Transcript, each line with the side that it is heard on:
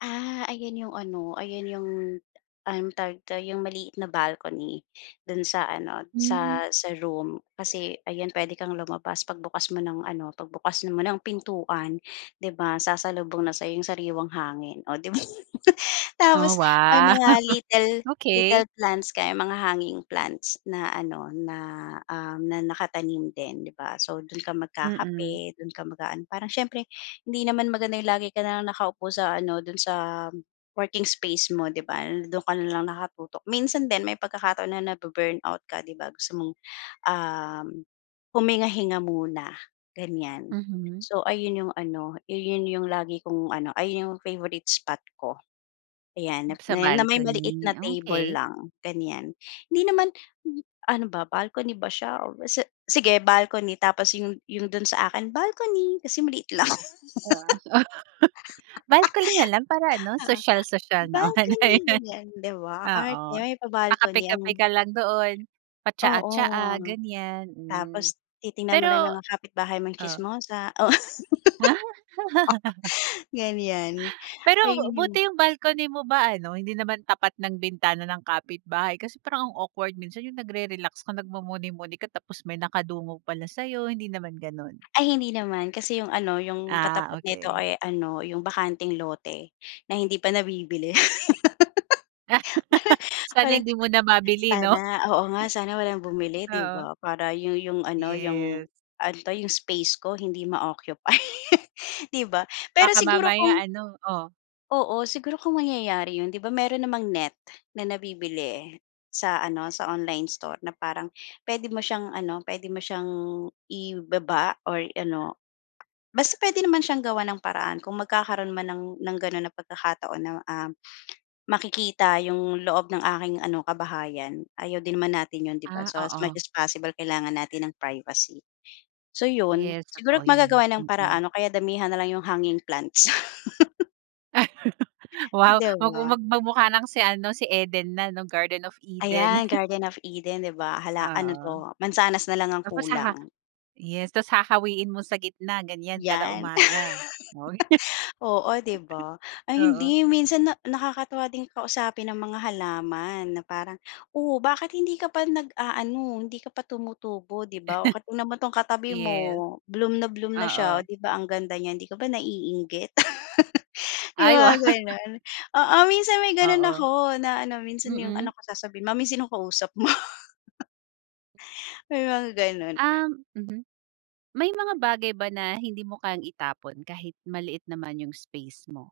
left: Ah, ayan 'yong ano, ayan 'yong anong tawag 'to, 'yong maliit na balcony do'n sa ano,
right: Hmm.
left: sa sa room. Kasi ayan, pwede kang lumabas pagbukas mo ng ano, pagbukas mo ng pintuan 'di ba, sasalubong na sa'yo yung sariwang hangin o 'di ba.
right: Oh,
left: Tapos may
right: wow!
left: mga little
right: Okey.
left: little plants kami, mga hanging plants na ano, na, um, na nakatanim din, 'di ba. So, dun ka
right: Mm.
left: magkakape, dun ka mag-aano, parang siyempre hindi naman maganda yung lagi ka na lang nakaupo sa ano, do'n sa working space mo, 'di ba, do'n ka na lang nakatutok. Minsan din may pagkakataon na nabu-burn out ka 'di ba gusto mong, um huminga-hinga muna, ganyan.
right: Mhm.
left: So, ayun yung ano, yun yung lagi kong ano, ayun yung favourite spot ko. Ayan,
right: Sa
left: na may maliit
right: balcony,
left: na table
right: okey.
left: lang, ganyan. Hindi naman ano ba, balcony ba siya o basta sige, balcony tapos yung yung dun sa akin balcony kasi maliit lang. Oo.
right: Oo, balcony na lang para ano, sosyal-sosyal naman.
left: Balcony
right: Ayun,
left: ganyan, 'di ba, ang
right: oo,
left: arte may pa-balcony
right: pa-kape-kape
left: ang
right: ka lang doon, pa-tsaa-tsaa,
left: Oo,
right: ganyan, hmm.
left: tapos titingnan mo lang yung
right: Pero
left: mga kapitbahay mong
right: oh.
left: chismosa, oh.
right: Ah.
left: Ganyan,
right: Pero
left: ayun yung
right: buti yung balcony mo ba ano, hindi naman tapat ng bintana ng kapitbahay? Kasi parang ang awkward minsan yung nagre-relax ka, nagmumuni-muni ka tapos may nakadungog pala sa'yo, hindi naman gano'n?
left: Ay hindi naman kasi yung ano, yung
right: Ah,
left: katapat nito
right: okey.
left: ay ano, yung bakanteng lote na hindi pa nabibili.
right: Sana
left: Parang
right: hindi muna
left: parang
right: mabili 'no?
left: sana oo nga, sana walang bumili 'di
right: Oo.
left: ba para yu yung ano, yung
right: Yes.
left: ano 'to, yung space ko hindi ma-occupy, 'di ba? Pero
right: Baka
left: siguro
right: mamaya
left: kung
right: ano oh.
left: Oo. Siguro kung mangyayari 'yon 'di ba meron namang net na nabibili sa ano, sa online store na parang pwede mo siyang ano, pwede mo siyang ibaba or ano, basta puwede naman siyang gawan ng paraan. Kung magkakaroon man ng ng gano'n na pagkakataon na, um, makikita 'yong loob ng aking ano, kabahayan ayaw din naman natin 'yon, 'di ba?
right: Ah,
left: So, as
right: oo.
left: much as possible kailangan natin ng privacy. So, 'yon,
right: Yes,
left: siguro
right: totoo 'yan,
left: magagawan ng
right: mm.
left: paraan o kaya damihan na lang 'yong hanging plants.
right: Wow!
left: 'Di
right: Waku
left: ba?
right: mag magmukha ng si ano, si Eden na 'no, Garden of Eden.
left: Ayan. Garden of Eden 'di ba, hala ano
right: Oo.
left: 'to? Mansanas na lang ang
right: Tapos sa ha
left: kulang.
right: yes, tapos hahawiin mo sa gitna, ganyan kada
left: 'Yan.
right: umaga, uy.
left: Oo, 'di ba, ay
right: Oo.
left: hindi minsan na nakakatuwa din kausapin ang mga halaman na parang, "Oh, bakit hindi ka pa nag-aano, hindi ka pa tumutubo, 'di ba. Oh ka tignan mo tong katabi mo
right: Yes,
left: bloom na bloom na siya
right: oo.
left: 'di ba ang ganda niya hindi ka ba naiinggit?" Yung
right: Ay wow!
left: mga ganun. Oo, minsan may gano'n
right: Oo,
left: ako na ano minsan yung
right: mm.
left: anak ko sasabihin, "Mommy sinong kausap mo?" May mga gano'n.
right: Um, mhm. May mga bagay ba na hindi mo kayang itapon kahit maliit naman yung space mo?